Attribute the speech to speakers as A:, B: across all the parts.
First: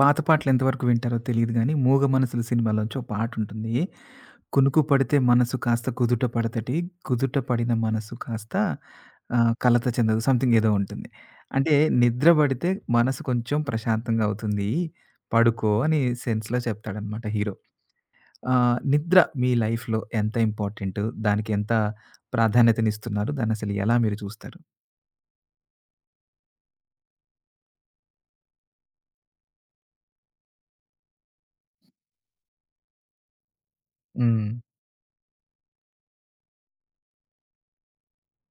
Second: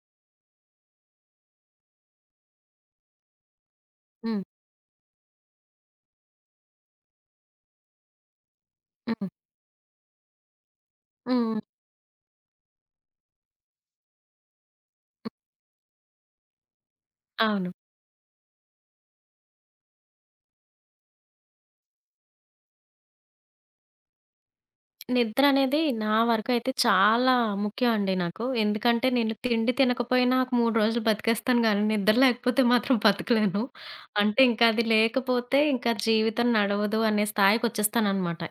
A: పాత పాటలు ఎంతవరకు వింటారో తెలీదు గానీ, 'మూగ మనసులు' సినిమాలోంచి ఒక పాటుంటుంది.
B: హ్మ్.
A: కునుకు పడితే మనసు కాస్త కుదుట పడతటి, కుదుట పడిన మనసు కాస్త
B: హ్మ్.
A: కలత చెందదు. సంథింగ్ ఏదో ఉంటుంది.
B: హ్మ్.
A: అంటే నిద్ర పడితే మనసు కొంచెం ప్రశాంతంగా అవుతుంది. పడుకో అని సెన్స్‌లో చెప్తాడనమాట హీరో.
B: అవును.
A: నిద్ర మీ లైఫ్‌లో ఎంత ఇంపార్టెంటు? దానికి ఎంత ప్రాధాన్యతనిస్తున్నారు? దాన్నసలు ఎలా మీరు చూస్తారు?
B: నిద్రనేది నా వరకైతే చాలా ముఖ్యం అండి నాకు. ఎందుకంటే నేను తిండి తినకపోయినా ఒక 3 రోజులు బతికేస్తాను గానీ, నిద్ర లేకపోతే మాత్రం బతకలేను. అంటే
A: హ్మ్.
B: ఇంక అది లేకపోతే ఇంకా జీవితం నడవదు అనే స్థాయికొచ్చేస్తాననమాట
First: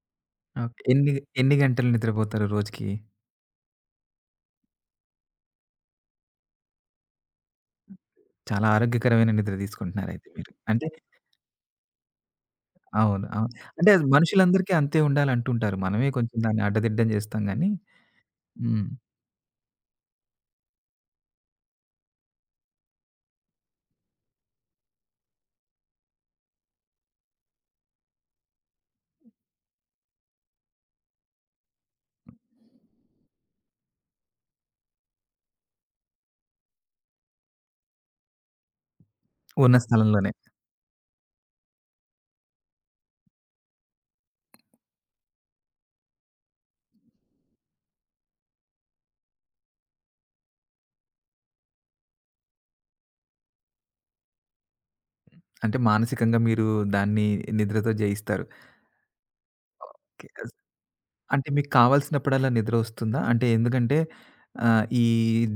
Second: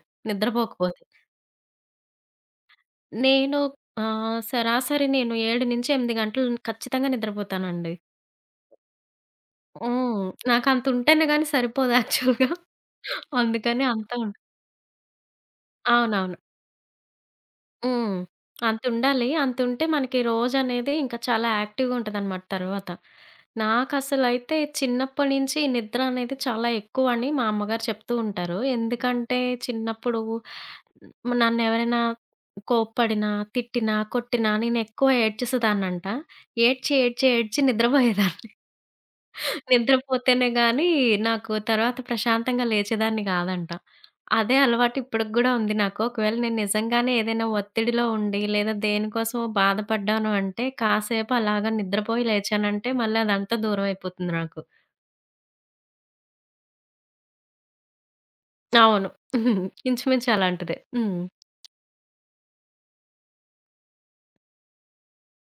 A: ఓకే.
B: నిద్రపోకపోతే.
A: ఎన్ని ఎన్ని గంటలు నిద్రపోతారు రోజుకి?
B: నేను సరాసరి నేను 7-8 గంటలు ఖచ్చితంగా నిద్రపోతానండి.
A: చాలా ఆరోగ్యకరమైన నిద్ర
B: హ్మ్.
A: తీసుకుంటున్నారయితే మీరు. అంటే
B: నాకంతుంటేనే గానీ సరిపోదు యాక్చువల్‌గా.
A: అవును. అవును.
B: అందుకని
A: అంటే అది
B: అంతా
A: మనుషులందరికీ అంతే ఉండాలంటుంటారు. మనమే కొంచెం
B: అవునవును.
A: దాన్ని అడ్డదిడ్డం జేస్తాం గానీ
B: హ్మ్.
A: హ్మ్.
B: అంతుండాలి. అంతుంటే మనకి రోజనేది ఇంకా చాలా యాక్టివ్‌గా ఉంటదనమాట తర్వాత. నాకసలైతే చిన్నప్పటి నుంచి ఈ నిద్ర అనేది చాలా ఎక్కువని మా అమ్మగారు చెప్తూ ఉంటారు. ఎందుకంటే చిన్నప్పుడు నన్నెవరైనా కోప్పడినా, తిట్టినా, కొట్టినా నేనెక్కువ ఏడ్చేసేదాన్నంట. ఏడ్చి, ఏడ్చి, ఏడ్చి నిద్రపోయేదాన్ని.
A: ఉన్న స్థలంలోనే.
B: నిద్రపోతేనే గాని నాకు తర్వాత ప్రశాంతంగా లేచేదాన్ని గాదంట. అదే అలవాటు ఇప్పటికి గూడా ఉంది నాకు. ఒకవేళ నేను నిజంగానే ఏదైనా ఒత్తిడిలో ఉండి, లేదా దేనికోసమో బాధపడ్డాను అంటే, కాసేపు అలాగా నిద్రపోయి లేచానంటే మళ్ళీ అదంతా దూరం అయిపోతుంది నాకు.
A: అంటే మానసికంగా మీరు దాన్ని నిద్రతో జయిస్తారు.
B: అవును.
A: ఓకే.
B: ఇంచుమించు అలాంటిదే. హ్మ్.
A: అంటే మీకు కావాల్సినప్పుడల్లా నిద్రొస్తుందా? అంటే ఎందుకంటే ఈ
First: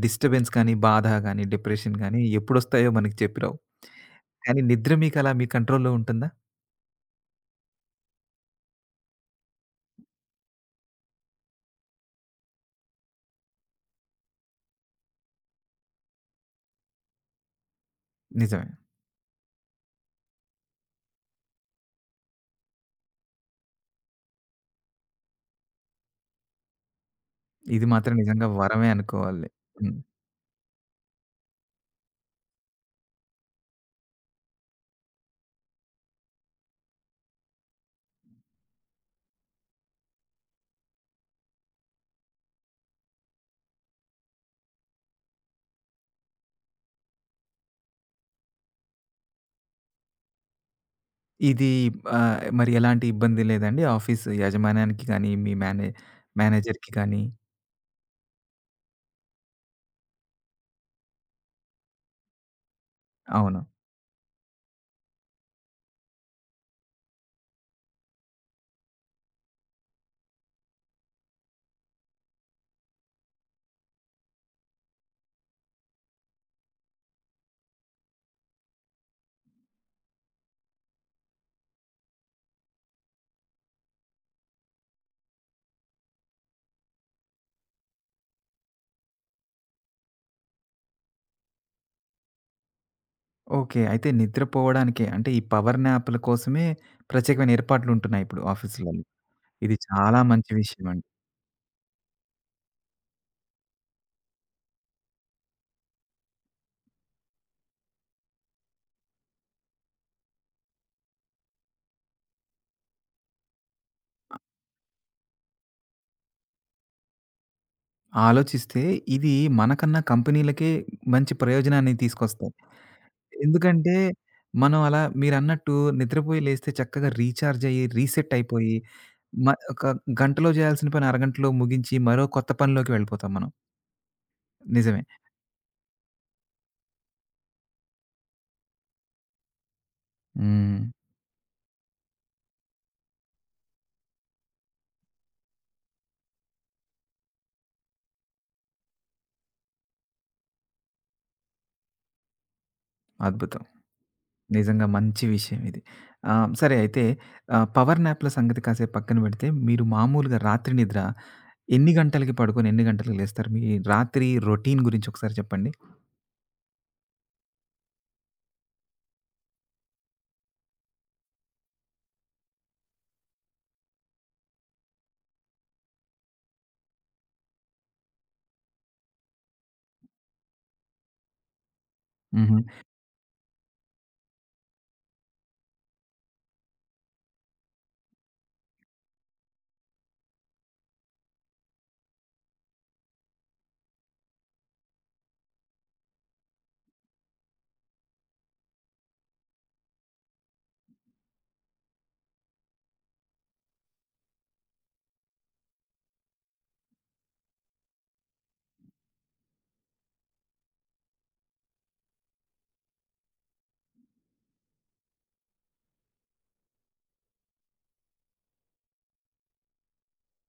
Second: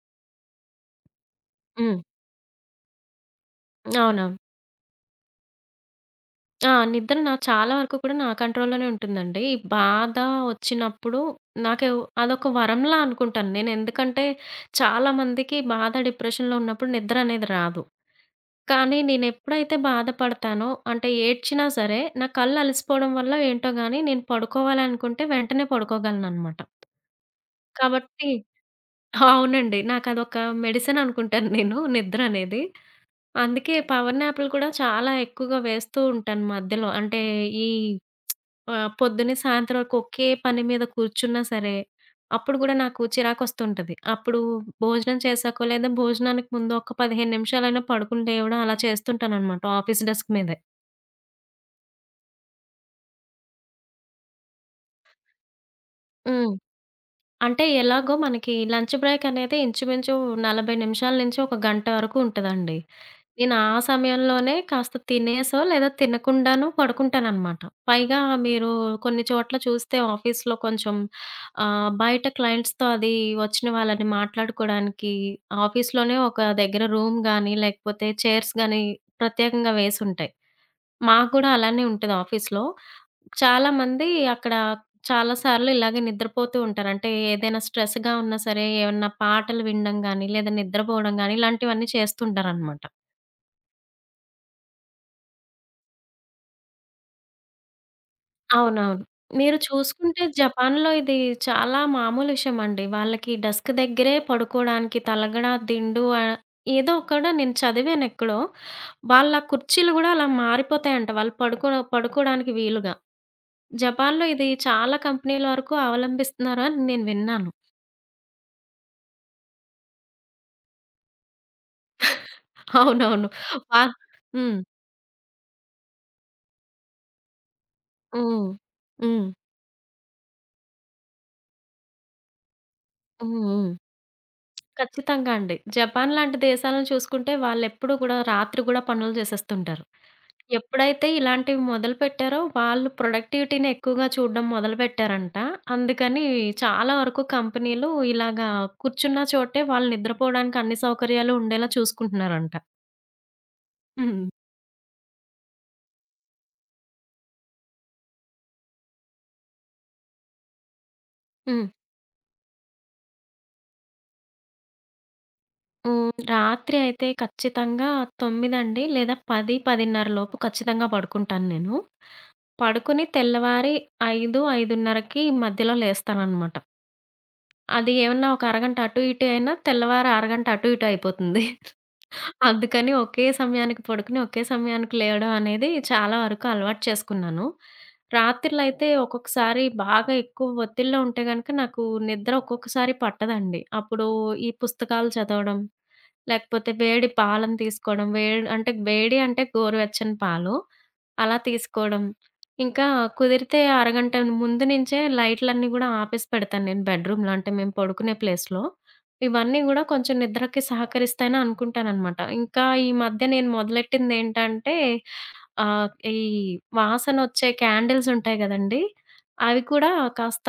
A: డిస్టర్బెన్స్ కానీ, బాధ గానీ, డిప్రెషన్
B: హ్మ్.
A: గానీ ఎప్పుడొస్తాయో మనకి చెప్పిరావు.
B: అవునవును.
A: కానీ నిద్ర మీకలా మీ కంట్రోల్‌లో ఉంటుందా?
B: ఆ! నిద్ర నా చాలా వరకు కూడా నా కంట్రోల్‌లోనే ఉంటుందండి. ఈ బాధ వచ్చినప్పుడు నాకు అదొక వరంలా అనుకుంటాను నేను. ఎందుకంటే చాలామందికి బాధ, డిప్రెషన్‌లో ఉన్నప్పుడు నిద్ర అనేది రాదు.
A: నిజమే.
B: కానీ నేను ఎప్పుడైతే బాధపడతానో అంటే ఏడ్చినా సరే, నా కళ్ళు అలసిపోవడం వల్ల ఏంటో గాని నేను పడుకోవాలనుకుంటే వెంటనే పడుకోగలననమాట.
A: ఇది మాత్రం
B: కాబట్టి
A: నిజంగా వరమే అనుకోవాలి.
B: అవునండి.
A: హ్మ్.
B: నాకదొక మెడిసిన్ అనుకుంటాను నేను నిద్ర అనేది. అందుకే పవర్ న్యాప్‌లు కూడా చాలా ఎక్కువగా వేస్తూ ఉంటాను మధ్యలో. అంటే ఈ పొద్దున్నే సాయంత్రం వరకు ఒకే పని మీద కూర్చున్నా సరే, అప్పుడు గూడా నాకు చిరాకొస్తుంటది. అప్పుడు భోజనం చేశాకో, లేదా భోజనానికి ముందు ఒక 15 నిమిషాలైనా పడుకుని లేవడం అలా చేస్తుంటాననమాట ఆఫీస్ డెస్క్ మీదే.
A: ఇది మరి ఎలాంటి ఇబ్బంది లేదండి? ఆఫీస్ యాజమాన్యానికి గానీ, మీ మేనే
B: హ్మ్.
A: మేనేజర్‌కి గానీ
B: అంటే ఎలాగో మనకి లంచ్ బ్రేక్ అనేది ఇంచుమించు 40 నిమిషాల నుంచి ఒక గంట వరకు ఉంటదండి. నేను
A: అవును.
B: ఆ సమయంలోనే కాస్త తినేసో, లేదా తినకుండానో పడుకుంటాననమాట. పైగా మీరు కొన్ని చోట్ల చూస్తే ఆఫీస్‌లో కొంచెం బయట క్లయింట్స్‌తో అది వచ్చిన వాళ్ళని మాట్లాడుకోడానికి ఆఫీస్‌లోనే ఒక దగ్గర రూమ్ గాని, లేకపోతే చైర్స్ గాని ప్రత్యేకంగా వేసుంటాయి. మాకు గూడా అలానే ఉంటది ఆఫీస్‌లో. చాలామంది అక్కడ చాలా సార్లు ఇలాగే నిద్రపోతూ ఉంటారు. అంటే ఏదైనా స్ట్రెస్‌గా ఉన్నా సరే, ఏమన్నా పాటలు వినడం గాని, లేదా నిద్రపోవడం గాని ఇలాంటివన్నీ చేస్తుంటారనమాట.
A: ఓకే. అయితే నిద్రపోవడానికే అంటే ఈ పవర్ న్యాప్‌ల కోసమే ప్రత్యేకమైన ఏర్పాట్లుంటున్నాయి ఇప్పుడు ఆఫీసులలో.
B: అవునవును. మీరు
A: ఇది చాలా
B: చూసుకుంటే
A: మంచి
B: జపాన్‌లో
A: విషయమండి.
B: ఇది చాలా మామూలు విషయమండి. వాళ్ళకి డెస్క్ దగ్గరే పడుకోడానికి తలగడ, దిండు ఏదో ఒకడ నేను చదివానెక్కడో. వాళ్ళ కుర్చీలు గూడా అలా మారిపోతాయంట. వాళ్ళు పడుకోడానికి వీలుగా. జపాన్‌లో ఇది చాలా కంపెనీల వరకు అవలంబిస్తున్నారు అని నేను విన్నాను.
A: ఆలోచిస్తే ఇది మనకన్నా కంపెనీలకే మంచి ప్రయోజనాన్ని తీసుకొస్తాయి.
B: అవునవును. వా
A: ఎందుకంటే
B: హ్మ్.
A: మనం అలా మీరన్నట్టు నిద్రపోయి లేస్తే చక్కగా రీచార్జ్ అయ్యి, రీసెట్
B: హ్మ్.
A: అయిపోయి
B: హ్మ్.
A: ఒక గంటలో చేయాల్సిన పని అరగంటలో ముగించి మరో కొత్త పనిలోకి వెళ్ళిపోతాం
B: హ్మ్.
A: మనం.
B: హ్మ్.
A: నిజమే.
B: ఖచ్చితంగా అండి. జపాన్ లాంటి దేశాలను చూసుకుంటే వాళ్ళెప్పుడు గూడా రాత్రి గూడా పనులు జేసేస్తుంటారు.
A: హ్మ్.
B: ఎప్పుడైతే ఇలాంటివి మొదలుపెట్టారో వాళ్ళు ప్రొడక్టివిటీని ఎక్కువగా చూడడం మొదలుపెట్టారంట. అందుకని చాలా వరకు కంపెనీలు ఇలాగా కూర్చున్న చోటే వాళ్ళు నిద్రపోవడానికి అన్ని సౌకర్యాలు ఉండేలా చూసుకుంటున్నారంట.
A: అద్భుతం.
B: హ్మ్.
A: నిజంగా మంచి విషయం ఇది. సరే అయితే పవర్ నాప్‌ల సంగతి కాసేపు పక్కన పెడితే, మీరు మామూలుగా రాత్రి నిద్ర
B: హ్మ్.
A: ఎన్ని గంటలకి పడుకొని, ఎన్ని గంటలకి లేస్తారు? మీ రాత్రి రొటీన్ గురించి ఒకసారి చెప్పండి?
B: హ్మ్. రాత్రి అయితే ఖచ్చితంగా 9 అండి లేదా 10, 10:30 లోపు ఖచ్చితంగా పడుకుంటాను నేను. పడుకొని తెల్లవారి 5, 5:30కి మధ్యలో లేస్తాననమాట. అది ఏమన్నా ఒక అరగంట అటు ఇటు అయినా తెల్లవారి అరగంట అటు ఇటు అయిపోతుంది.
A: హుహు.
B: అందుకని ఒకే సమయానికి పడుకొని, ఒకే సమయానికి లేవడం అనేది చాలా వరకు అలవాటు చేసుకున్నాను. రాత్రులైతే ఒక్కొక్కసారి బాగా ఎక్కువ ఒత్తిడిలో ఉంటే గనక నాకు నిద్ర ఒక్కొక్కసారి పట్టదండి. అప్పుడు ఈ పుస్తకాలు చదవడం, లేకపోతే వేడి పాలను తీసుకోవడం, వేడి అంటే గోరువెచ్చని పాలు అలా తీసుకోవడం. ఇంకా కుదిరితే అరగంట ముందు నుంచే లైట్‌లన్నీ గూడా ఆపేసి పెడతాను నేను బెడ్‌రూమ్‌లో అంటే మేము పడుకునే ప్లేస్‌లో. ఇవన్నీ గూడా కొంచెం నిద్రకి సహకరిస్తాయని అనుకుంటాననమాట. ఇంకా ఈ మధ్య నేను మొదలెట్టిందేంటంటే ఆహ్, ఈ వాసనొచ్చే క్యాండిల్స్ ఉంటాయి గదండీ! అవి కూడా కాస్త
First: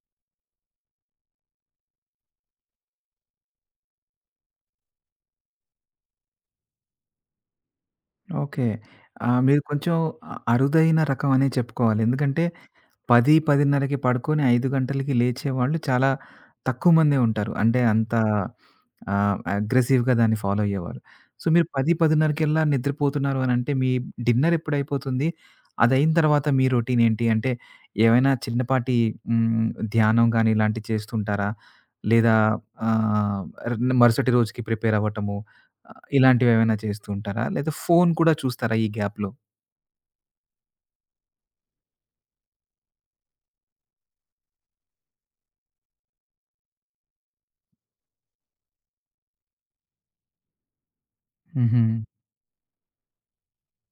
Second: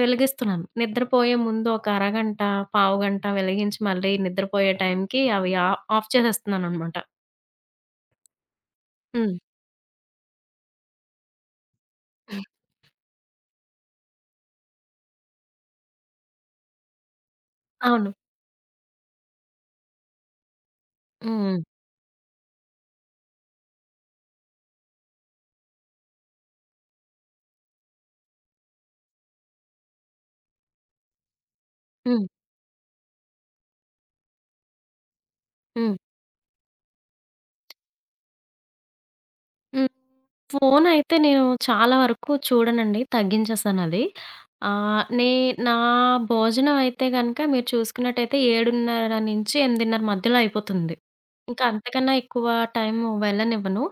B: వెలిగిస్తున్నాను. నిద్రపోయే ముందు ఒక అరగంట, పావుగంట వెలిగించి మళ్ళీ నిద్రపోయే టైంకి అవి ఆఫ్ చేసేస్తున్నాననమాట.
A: ఓకే.
B: హ్మ్.
A: మీరు కొంచెం అరుదైన రకం అనే చెప్పుకోవాలి. ఎందుకంటే 10, 10:30కి పడుకొని 5 గంటలకి లేచేవాళ్ళు చాలా తక్కువ మందే ఉంటారు. అంటే
B: అవును.
A: అంత అగ్రెసివ్‌గా దాన్ని ఫాలో అయ్యేవారు. సో,
B: హ్మ్.
A: మీరు 10, 10:30కెల్లా నిద్రపోతున్నారు అనంటే మీ డిన్నర్ ఎప్పుడైపోతుంది? అదయిన తర్వాత మీ రొటీన్ ఏంటి? అంటే ఏవైనా చిన్నపాటి హ్మ్, ధ్యానం గాని ఇలాంటివి చేస్తుంటారా?
B: హ్మ్.
A: లేదా ఆహ్, ర్ మరుసటి రోజుకి ప్రిపేర్ అవ్వటము
B: హ్మ్. హ్మ్.
A: ఇలాంటివేవైనా చేస్తూ ఉంటారా? లేదా ఫోను కూడా చూస్తారా ఈ గ్యాప్‌లో?
B: హ్మ్. ఫోనయితే నేను చాలా వరకు చూడనండి. తగ్గించేశానది. ఆహ్, నే నా భోజనం అయితే గనక మీరు చూసుకున్నట్టయితే 7:30-8:00 మధ్యలో అయిపోతుంది. ఇంకా
A: హుహు.
B: అంతకన్నా ఎక్కువ టైము వెళ్ళనివ్వను.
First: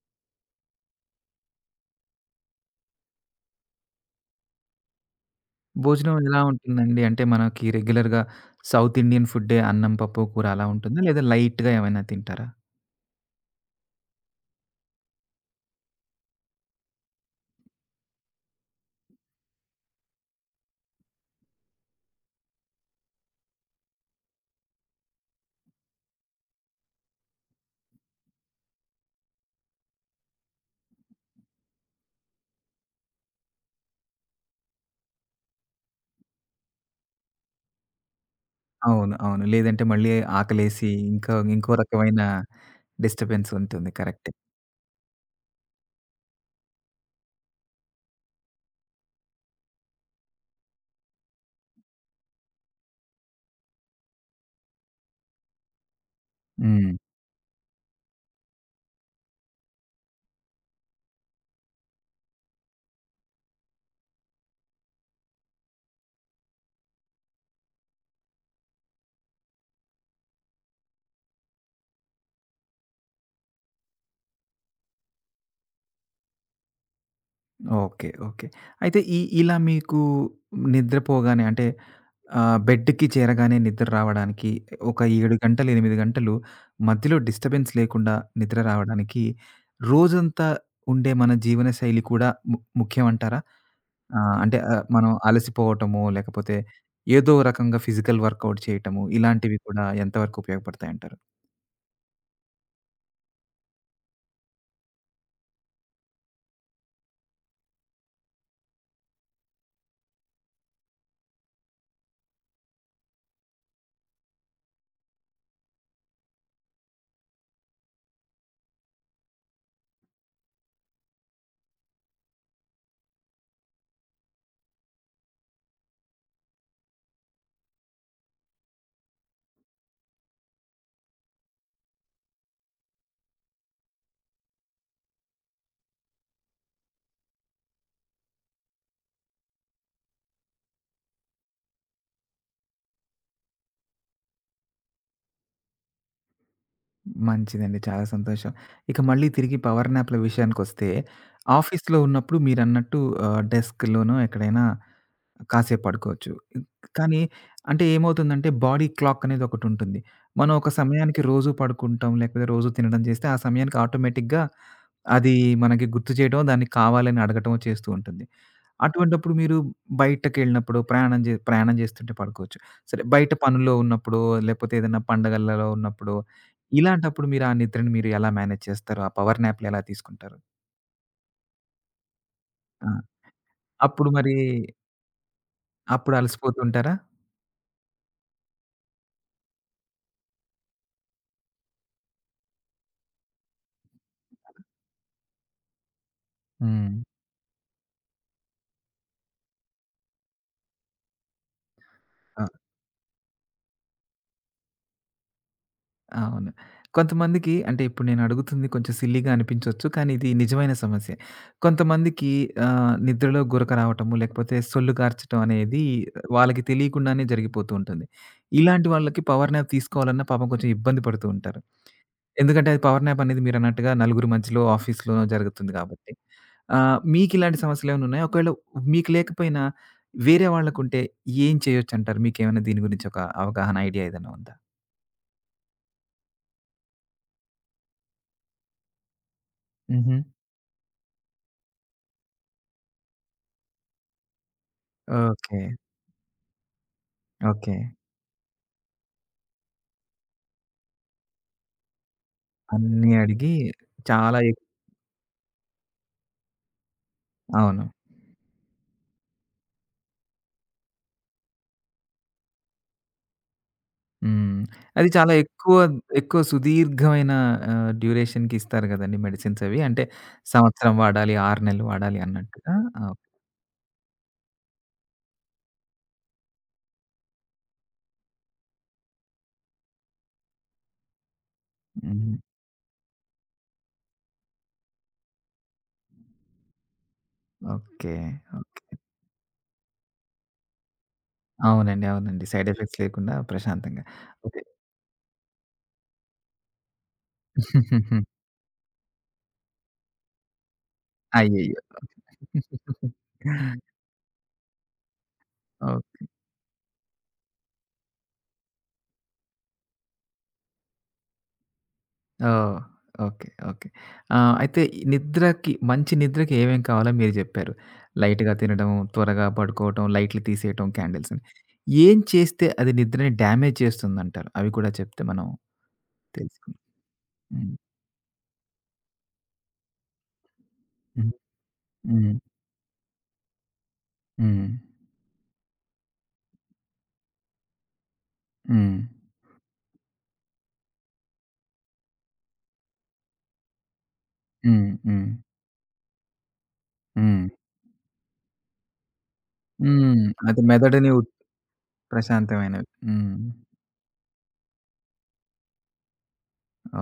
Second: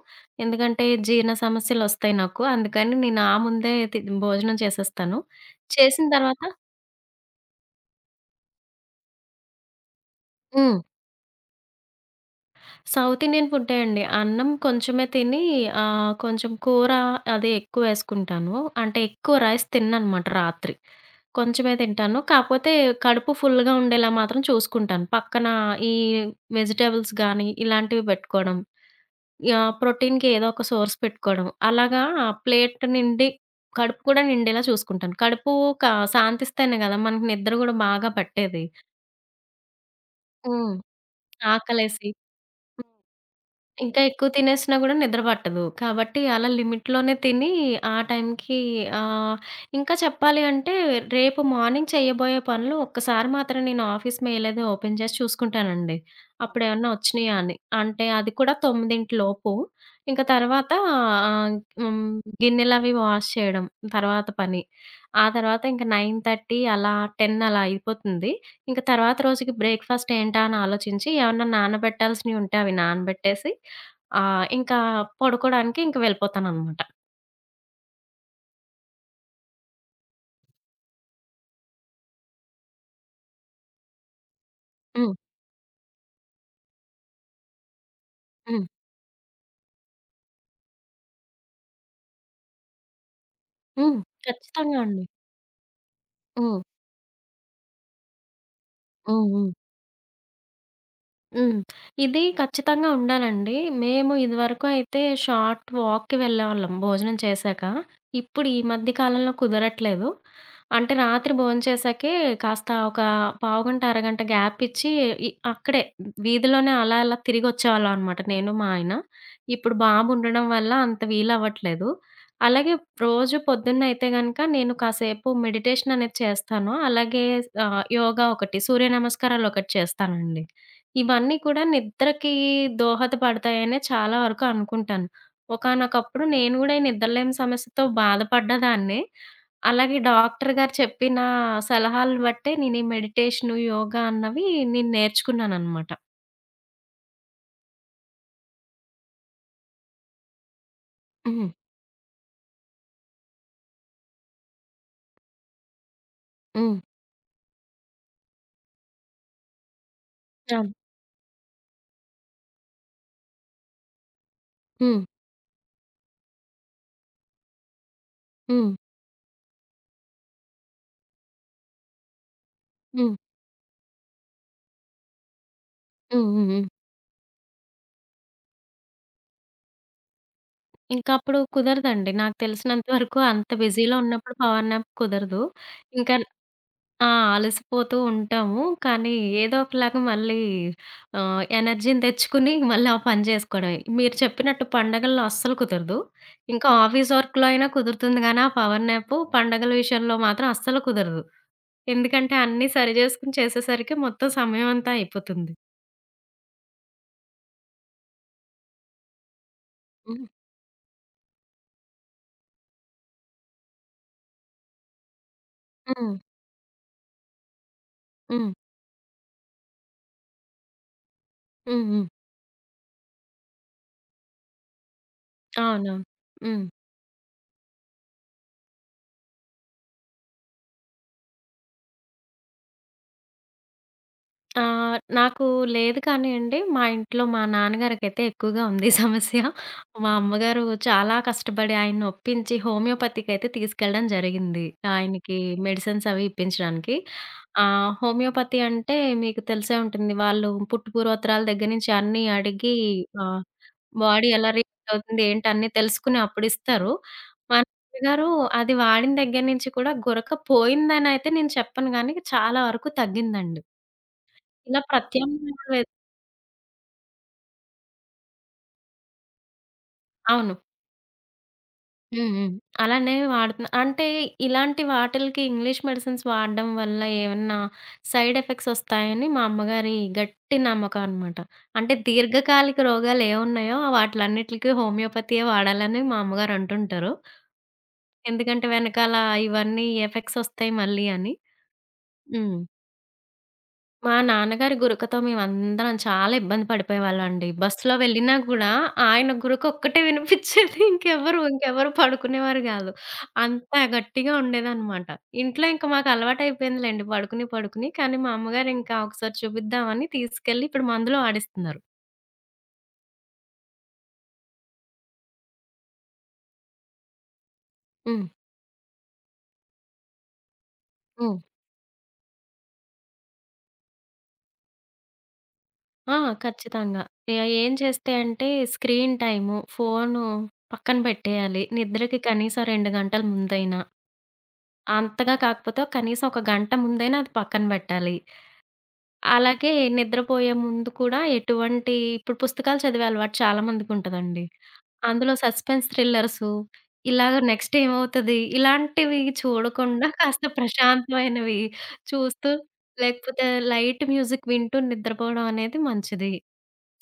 B: ఎందుకంటే జీర్ణ సమస్యలొస్తాయి నాకు. అందుకని నేను ఆ ముందే భోజనం చేసేస్తాను. చేసిన
A: భోజనం ఎలా
B: తర్వాత
A: ఉంటుందండి? అంటే మనకి రెగ్యులర్‌గా సౌత్ ఇండియన్ ఫుడ్డే అన్నం, పప్పు, కూర అలా
B: హ్మ్.
A: ఉంటుందా? లేదా లైట్‌గా ఏమైనా తింటారా?
B: సౌత్ ఇండియన్ ఫుడ్డే అండి. అన్నం కొంచెమే తిని కొంచెం కూర అది ఎక్కువేసుకుంటాను. అంటే ఎక్కువ రైస్ తినననమాట రాత్రి. కొంచెమే తింటాను. కాపోతే కడుపు ఫుల్‌గా ఉండేలా మాత్రం చూసుకుంటాను. పక్కన ఈ వెజిటబుల్స్ గానీ, ఇలాంటివి పెట్టుకోవడం. యాహ్! ప్రోటీన్‌కి ఏదో ఒక సోర్స్ పెట్టుకోవడం. అలాగా ప్లేట్ నిండి కడుపు కూడా నిండేలా చూసుకుంటాను. కడుపు క శాంతిస్తేనే గదా! మనకి నిద్ర గూడా బాగా పట్టేది.
A: అవును. అవును. లేదంటే మళ్ళీ
B: హ్మ్.
A: ఆకలేసి ఇంకా ఇంకో
B: ఆకలేసి
A: రకమైన డిస్టర్బెన్స్ ఉంటుంది.
B: ఇంకా ఎక్కువ
A: కరెక్టే.
B: తినేసినా గూడా నిద్ర పట్టదు. కాబట్టి అలా లిమిట్‌లోనే తిని ఆ టైంకి ఆహ్, ఇంకా చెప్పాలి అంటే రేపు మార్నింగ్ చేయబోయే పనులు ఒక్కసారి మాత్రం నేను ఆఫీస్ మెయిల్ అది ఓపెన్ చేసి చూసుకుంటానండి. అప్పుడేమన్నా
A: హ్మ్.
B: వచ్చినాయా అని. అంటే అది కూడా 9 లోపు. ఇంక తర్వాత ఆహ్, హ్మ్, గిన్నెలవి వాష్ చేయడం తర్వాత పని. ఆ తర్వాత ఇంక 9:30 అలా 10 అలా అయిపోతుంది. ఇంక తర్వాత రోజుకి బ్రేక్‌ఫాస్ట్ ఏంటా అని ఆలోచించి ఏమన్నా నానబెట్టాల్సినవి ఉంటే అవి నానబెట్టేసి ఆ! ఇంకా పడుకోడానికి ఇంక వెళ్ళిపోతాననమాట.
A: ఓకే. ఓకే. అయితే ఈ ఇలా మీకు నిద్రపోగానే అంటే బెడ్‌కి చేరగానే నిద్ర రావడానికి ఒక
B: హ్మ్.
A: 7 గంటలు, 8 గంటలు మధ్యలో డిస్టర్బెన్స్ లేకుండా నిద్ర
B: హ్మ్.
A: రావడానికి రోజంతా ఉండే మన జీవనశైలి కూడా ముఖ్యమంటారా?
B: హ్మ్.
A: ఆ! అంటే
B: ఖచ్చితంగా అండి.
A: మనం అలసిపోవటము, లేకపోతే
B: హ్మ్.
A: ఏదో రకంగా ఫిజికల్ వర్కౌట్ చేయటము,
B: హ్మ్. హ్మ్.
A: ఇలాంటివి కూడా ఎంతవరకు ఉపయోగపడతాయంటారు?
B: హ్మ్. ఇది ఖచ్చితంగా ఉండాలండి. మేము ఇదివరకు అయితే షార్ట్ వాక్‌కి వెళ్ళేవాళ్ళం భోజనం చేశాక. ఇప్పుడు ఈ మధ్య కాలంలో కుదరట్లేదు. అంటే రాత్రి భోంచేశాకే కాస్త ఒక పావుగంట, అరగంట గ్యాప్ ఇచ్చి అక్కడే వీధిలోనే అలా అలా తిరిగొచ్చేవాళ్ళం అనమాట నేను, మా ఆయన. ఇప్పుడు బాబు ఉండడం వల్ల అంత వీలవ్వట్లేదు. అలాగే రోజు పొద్దున్నయితే గనక నేను కాసేపు మెడిటేషన్ అనేది చేస్తాను. అలాగే యోగా ఒకటి, సూర్య నమస్కారాలొకటి చేస్తానండి. ఇవన్నీ కూడా నిద్రకి దోహదపడతాయనే చాలా వరకు అనుకుంటాను. ఒకానొకప్పుడు నేను గూడా ఈ నిద్రలేమి సమస్యతో బాధపడ్డదాన్నే. అలాగే డాక్టర్ గారు చెప్పిన సలహాలను బట్టే నేను ఈ మెడిటేషను, యోగా అన్నవి నేను నేర్చుకున్నాననమాట.
A: మంచిదండి. చాలా సంతోషం. ఇక మళ్ళీ తిరిగి పవర్ నాప్‌ల విషయానికొస్తే,
B: హ్మ్.
A: ఆఫీస్‌లో ఉన్నప్పుడు మీరన్నట్టు డెస్క్‌లోనో ఎక్కడైనా కాసేపు పడుకోవచ్చు.
B: హ్మ్.
A: కానీ అంటే ఏమవుతుందంటే, బాడీ క్లాక్ అనేది ఒకటుంటుంది. మనం ఒక
B: అవును.
A: సమయానికి రోజు పడుకుంటాం, లేకపోతే రోజు తినడం చేస్తే, ఆ సమయానికి ఆటోమేటిక్‌గా
B: హ్మ్.
A: అది మనకి గుర్తు చేయడమో, దాన్ని కావాలని అడగటమో చేస్తూ ఉంటుంది.
B: హ్మ్.
A: అటువంటప్పుడు మీరు బయటకెళ్ళినప్పుడు ప్రయాణం చేస్తుంటే పడుకోవచ్చు. సరే
B: హ్మ్.
A: బయట పనుల్లో ఉన్నప్పుడో, లేకపోతే ఏదైనా పండగలలో ఉన్నప్పుడో
B: హ్మ్. హ్మ్. హ్మ్.
A: ఇలాంటప్పుడు మీరు ఆ నిద్రని మీరు ఎలా మేనేజ్ చేస్తారు? ఆ పవర్ న్యాప్‌లు ఎలా తీసుకుంటారు?
B: ఇంకా అప్పుడు కుదరదండి. నాకు తెలిసినంత
A: ఆ!
B: వరకు అంత బిజీలో
A: అప్పుడు
B: ఉన్నప్పుడు
A: మరి
B: పవర్ నాప్ కుదరదు.
A: అప్పుడు
B: ఇంకా
A: అలసిపోతుంటారా?
B: ఆ! అలసిపోతూ ఉంటాము. కానీ ఏదో ఒకలాగా మళ్ళీ ఎనర్జీని తెచ్చుకుని మళ్ళీ ఆ పని చేసుకోవడమే. మీరు చెప్పినట్టు పండగల్లో అస్సలు కుదరదు. ఇంకా
A: హ్మ్.
B: ఆఫీస్ వర్క్‌లో అయినా కుదురుతుంది గానీ, ఆ పవర్ న్యాప్ పండగల విషయంలో మాత్రం అస్సలు కుదరదు. ఎందుకంటే
A: ఆ!
B: అన్నీ సరి చేసుకొని చేసేసరికి మొత్తం సమయం అంతా అయిపోతుంది.
A: అవును. కొంతమందికి అంటే ఇప్పుడు నేను అడుగుతుంది కొంచెం సిల్లీగా అనిపించొచ్చు. కానీ
B: హ్మ్.
A: ఇది నిజమైన సమస్యే. కొంతమందికి నిద్రలో గురక రావటము, లేకపోతే సొల్లు కార్చటం అనేది
B: హ్మ్.
A: వాళ్ళకి తెలియకుండానే జరిగిపోతూ ఉంటుంది.
B: హ్మ్.
A: ఇలాంటి వాళ్ళకి పవర్ న్యాప్ తీసుకోవాలన్నా పాపం కొంచెం ఇబ్బంది పడుతూ ఉంటారు.
B: హ్మ్. హ్మ్.
A: ఎందుకంటే అది పవర్ న్యాప్ అనేది మీరన్నట్టుగా నలుగురు మధ్యలో ఆఫీస్‌లోనో జరుగుతుంది
B: అవునవును.
A: కాబట్టి.
B: హ్మ్.
A: మీకిలాంటి సమస్యలేమైనా ఉన్నాయా? ఒకవేళ మీకు లేకపోయినా వేరే వాళ్ళకుంటే ఏం చేయొచ్చంటారు? మీకేమైనా దీని గురించి ఒక అవగాహన, ఐడియా ఏదైనా ఉందా?
B: ఆ! నాకు లేదు కానియండి. మా ఇంట్లో మా నాన్నగారికైతే ఎక్కువగా ఉంది సమస్య. మా
A: హుహు.
B: అమ్మగారు చాలా కష్టపడి ఆయన్ని ఒప్పించి హోమియోపతికైతే తీసుకెళ్ళడం జరిగింది. ఆయనకి
A: ఓకే.
B: మెడిసిన్స్ అవి ఇప్పించడానికి.
A: ఓకే.
B: హోమియోపతి అంటే మీకు తెలిసే ఉంటుంది. వాళ్ళు పుట్టుపూర్వోత్తరాల దగ్గర నుంచి అన్నీ అడిగి
A: అన్నీ
B: ఆహ్,
A: అడిగి
B: బాడీ
A: చాలా
B: ఎలా రియాక్ట్ అవుతుంది ఏంటి అన్నీ తెలుసుకుని అప్పుడిస్తారు. మా
A: అవును.
B: నాన్నగారు అది వాడిన దగ్గర నుంచి కూడా గురక పోయిందనైతే నేను చెప్పను గానీ చాలా వరకు తగ్గిందండి.
A: హ్మ్.
B: ఇలా
A: అది చాలా
B: ప్రత్యామ్నాయాలు
A: ఎక్కువ,
B: వె
A: ఎక్కువ సుదీర్ఘమైన డ్యూరేషన్‌కి ఇస్తారు గదండీ మెడిసిన్స్ అవి. అంటే
B: అవును.
A: సంవత్సరం వాడాలి, 6 నెలలు వాడాలి
B: హ్మ్. హ్మ్.
A: అన్నట్టుగా. ఓహ్!
B: అలానే వాడుతున్నా. అంటే ఇలాంటి వాటిలకి ఇంగ్లీష్ మెడిసిన్స్ వాడడం వల్ల ఏమన్నా సైడ్ ఎఫెక్ట్స్ ఒస్తాయని మా అమ్మగారి గట్టి నమ్మకం అనమాట. అంటే
A: హ్మ్.
B: దీర్ఘకాలిక రోగాలు ఏవున్నాయో వాటిలన్నిటికి హోమియోపతియే వాడాలని మా అమ్మగారు అంటుంటారు.
A: ఓకే.
B: ఎందుకంటే
A: ఓకే.
B: వెనకాల ఇవన్నీ ఎఫెక్ట్స్ ఒస్తాయి మళ్ళీ అని.
A: అవునండి. అవునండి.
B: హ్మ్.
A: సైడ్ ఎఫెక్ట్స్ లేకుండా ప్రశాంతంగా.
B: మా
A: ఓకే.
B: నాన్నగారి గురకతో మేమందరం చాలా ఇబ్బంది పడిపోయేవాళ్ళండి. బస్సులో వెళ్ళినా గూడా ఆయన గురక ఒక్కటే వినిపిచ్చేది. ఇంకెవ్వరు,
A: అయ్యయ్యో!
B: ఇంకెవ్వరు పడుకునేవారు గాదు. అంత గట్టిగా ఉండేదనమాట. ఇంట్లో ఇంక మాకు
A: ఓకే.
B: అలవాటయిపోయిందిలెండి పడుకుని, పడుకుని. కానీ మా అమ్మగారు ఇంకా ఒకసారి చూపిద్దామని తీసుకెళ్ళి ఇప్పుడు మందులో ఆడిస్తున్నారు.
A: ఓహ్! ఓకే. ఓకే. అయితే ఈ నిద్రకి మంచి నిద్రకి ఏమేం కావాలో మీరు జెప్పారు.
B: హ్మ్.
A: లైట్‌గా తినడం, త్వరగా పడుకోవటం, లైట్లు తీసేయటం
B: హ్మ్.
A: క్యాండిల్స్‌ని. ఏం చేస్తే అది నిద్రని డ్యామేజ్ చేస్తుందంటారు? అవి కూడా చెప్తే మనం
B: ఆ!
A: తెలుసుకుందాం.
B: ఖచ్చితంగా. ఏ ఏం
A: హ్మ్.
B: చేస్తే అంటే స్క్రీన్ టైము, ఫోను పక్కన
A: హ్మ్.
B: పెట్టేయాలి. నిద్రకి
A: హ్మ్.
B: కనీసం 2 గంటల ముందైనా.
A: హ్మ్.
B: అంతగా కాకపోతే కనీసం ఒక గంట ముందైనా అది పక్కన బెట్టాలి.
A: హ్మ్.
B: అలాగే నిద్రపోయే ముందు కూడా ఎటువంటి ఇప్పుడు పుస్తకాలు చదివే అలవాటు చాలా మందికుంటదండి.
A: హ్మ్.
B: అందులో సస్పెన్స్ థ్రిల్లర్సు, ఇలాగ
A: హ్మ్.
B: నెక్స్ట్ ఏమవుతది ఇలాంటివి చూడకుండా
A: హ్మ్.
B: కాస్త
A: అది మెదడుని ఉత్
B: ప్రశాంతమైనవి చూస్తూ,
A: ప్రశాంతమైనవి. హ్మ్.
B: లేకపోతే లైట్ మ్యూజిక్ వింటూ నిద్రపోవడం అనేది మంచిది.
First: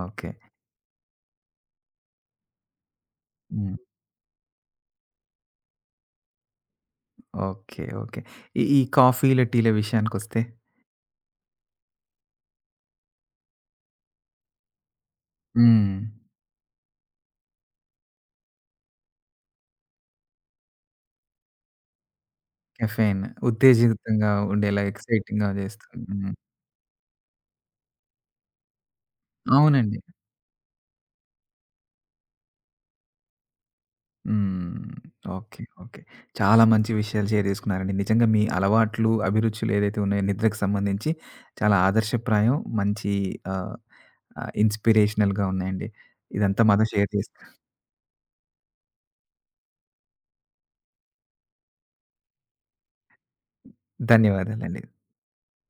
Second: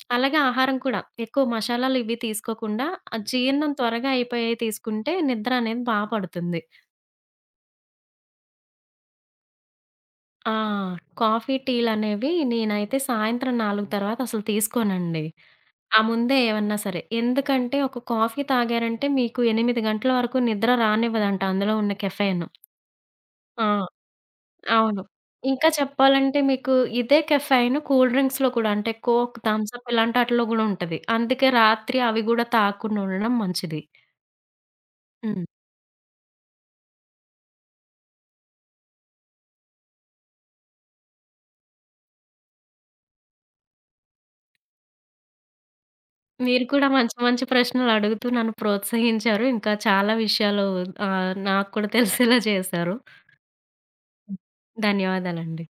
A: ఓకే.
B: అలాగే ఆహారం కూడా ఎక్కువ మసాలాలు ఇవి తీసుకోకుండా, ఆ జీర్ణం
A: హ్మ్.
B: త్వరగా అయిపోయేయి తీసుకుంటే నిద్ర అనేది బా పడుతుంది.
A: ఓకే. ఓకే. ఈ ఈ కాఫీల, టీల విషయానికొస్తే?
B: ఆ! కాఫీ, టీలనేవి నేనైతే సాయంత్రం 4 తర్వాత అసలు తీసుకోనండి.
A: హ్మ్.
B: ఆ ముందే ఏవన్నా సరే. ఎందుకంటే ఒక కాఫీ తాగారంటే మీకు 8 గంటల వరకు నిద్ర రానివ్వదంట అందులో ఉన్న కెఫెయిన్.
A: కెఫెయిన్.
B: ఆ!
A: ఉత్తేజితంగా ఉండేలా
B: అవును.
A: ఎక్సైటింగ్‌గా
B: ఇంకా
A: చేస్తుంది. హ్మ్.
B: చెప్పాలంటే మీకు ఇదే కెఫెయిన్ కూల్ డ్రింక్స్‌లో కూడా అంటే కోక్, థమ్స్ అప్
A: అవునండి.
B: ఇలాంటి ఆటిల్లో గూడా ఉంటది. అందుకే రాత్రి అవి గూడా తాగకుండా ఉండడం మంచిది.
A: హ్మ్.
B: హ్మ్.
A: ఓకే. ఓకే. చాలా మంచి విషయాలు షేర్ చేసుకున్నారండి. నిజంగా మీ అలవాట్లు, అభిరుచులు ఏదైతే ఉన్నాయో నిద్రకు సంబంధించి చాలా ఆదర్శప్రాయం. మంచి ఆహ్, ఇన్‌స్పిరేషనల్‌గా ఉన్నాయండి. ఇదంతా
B: మీరు
A: మాతో
B: కూడా
A: షేర్
B: మంచి మంచి
A: చేసారు.
B: ప్రశ్నలు అడుగుతూ నన్ను ప్రోత్సహించారు. ఇంకా చాలా విషయాలు నాకు కూడా తెలిసేలా చేశారు.
A: ధన్యవాదాలండి.
B: ధన్యవాదాలండి.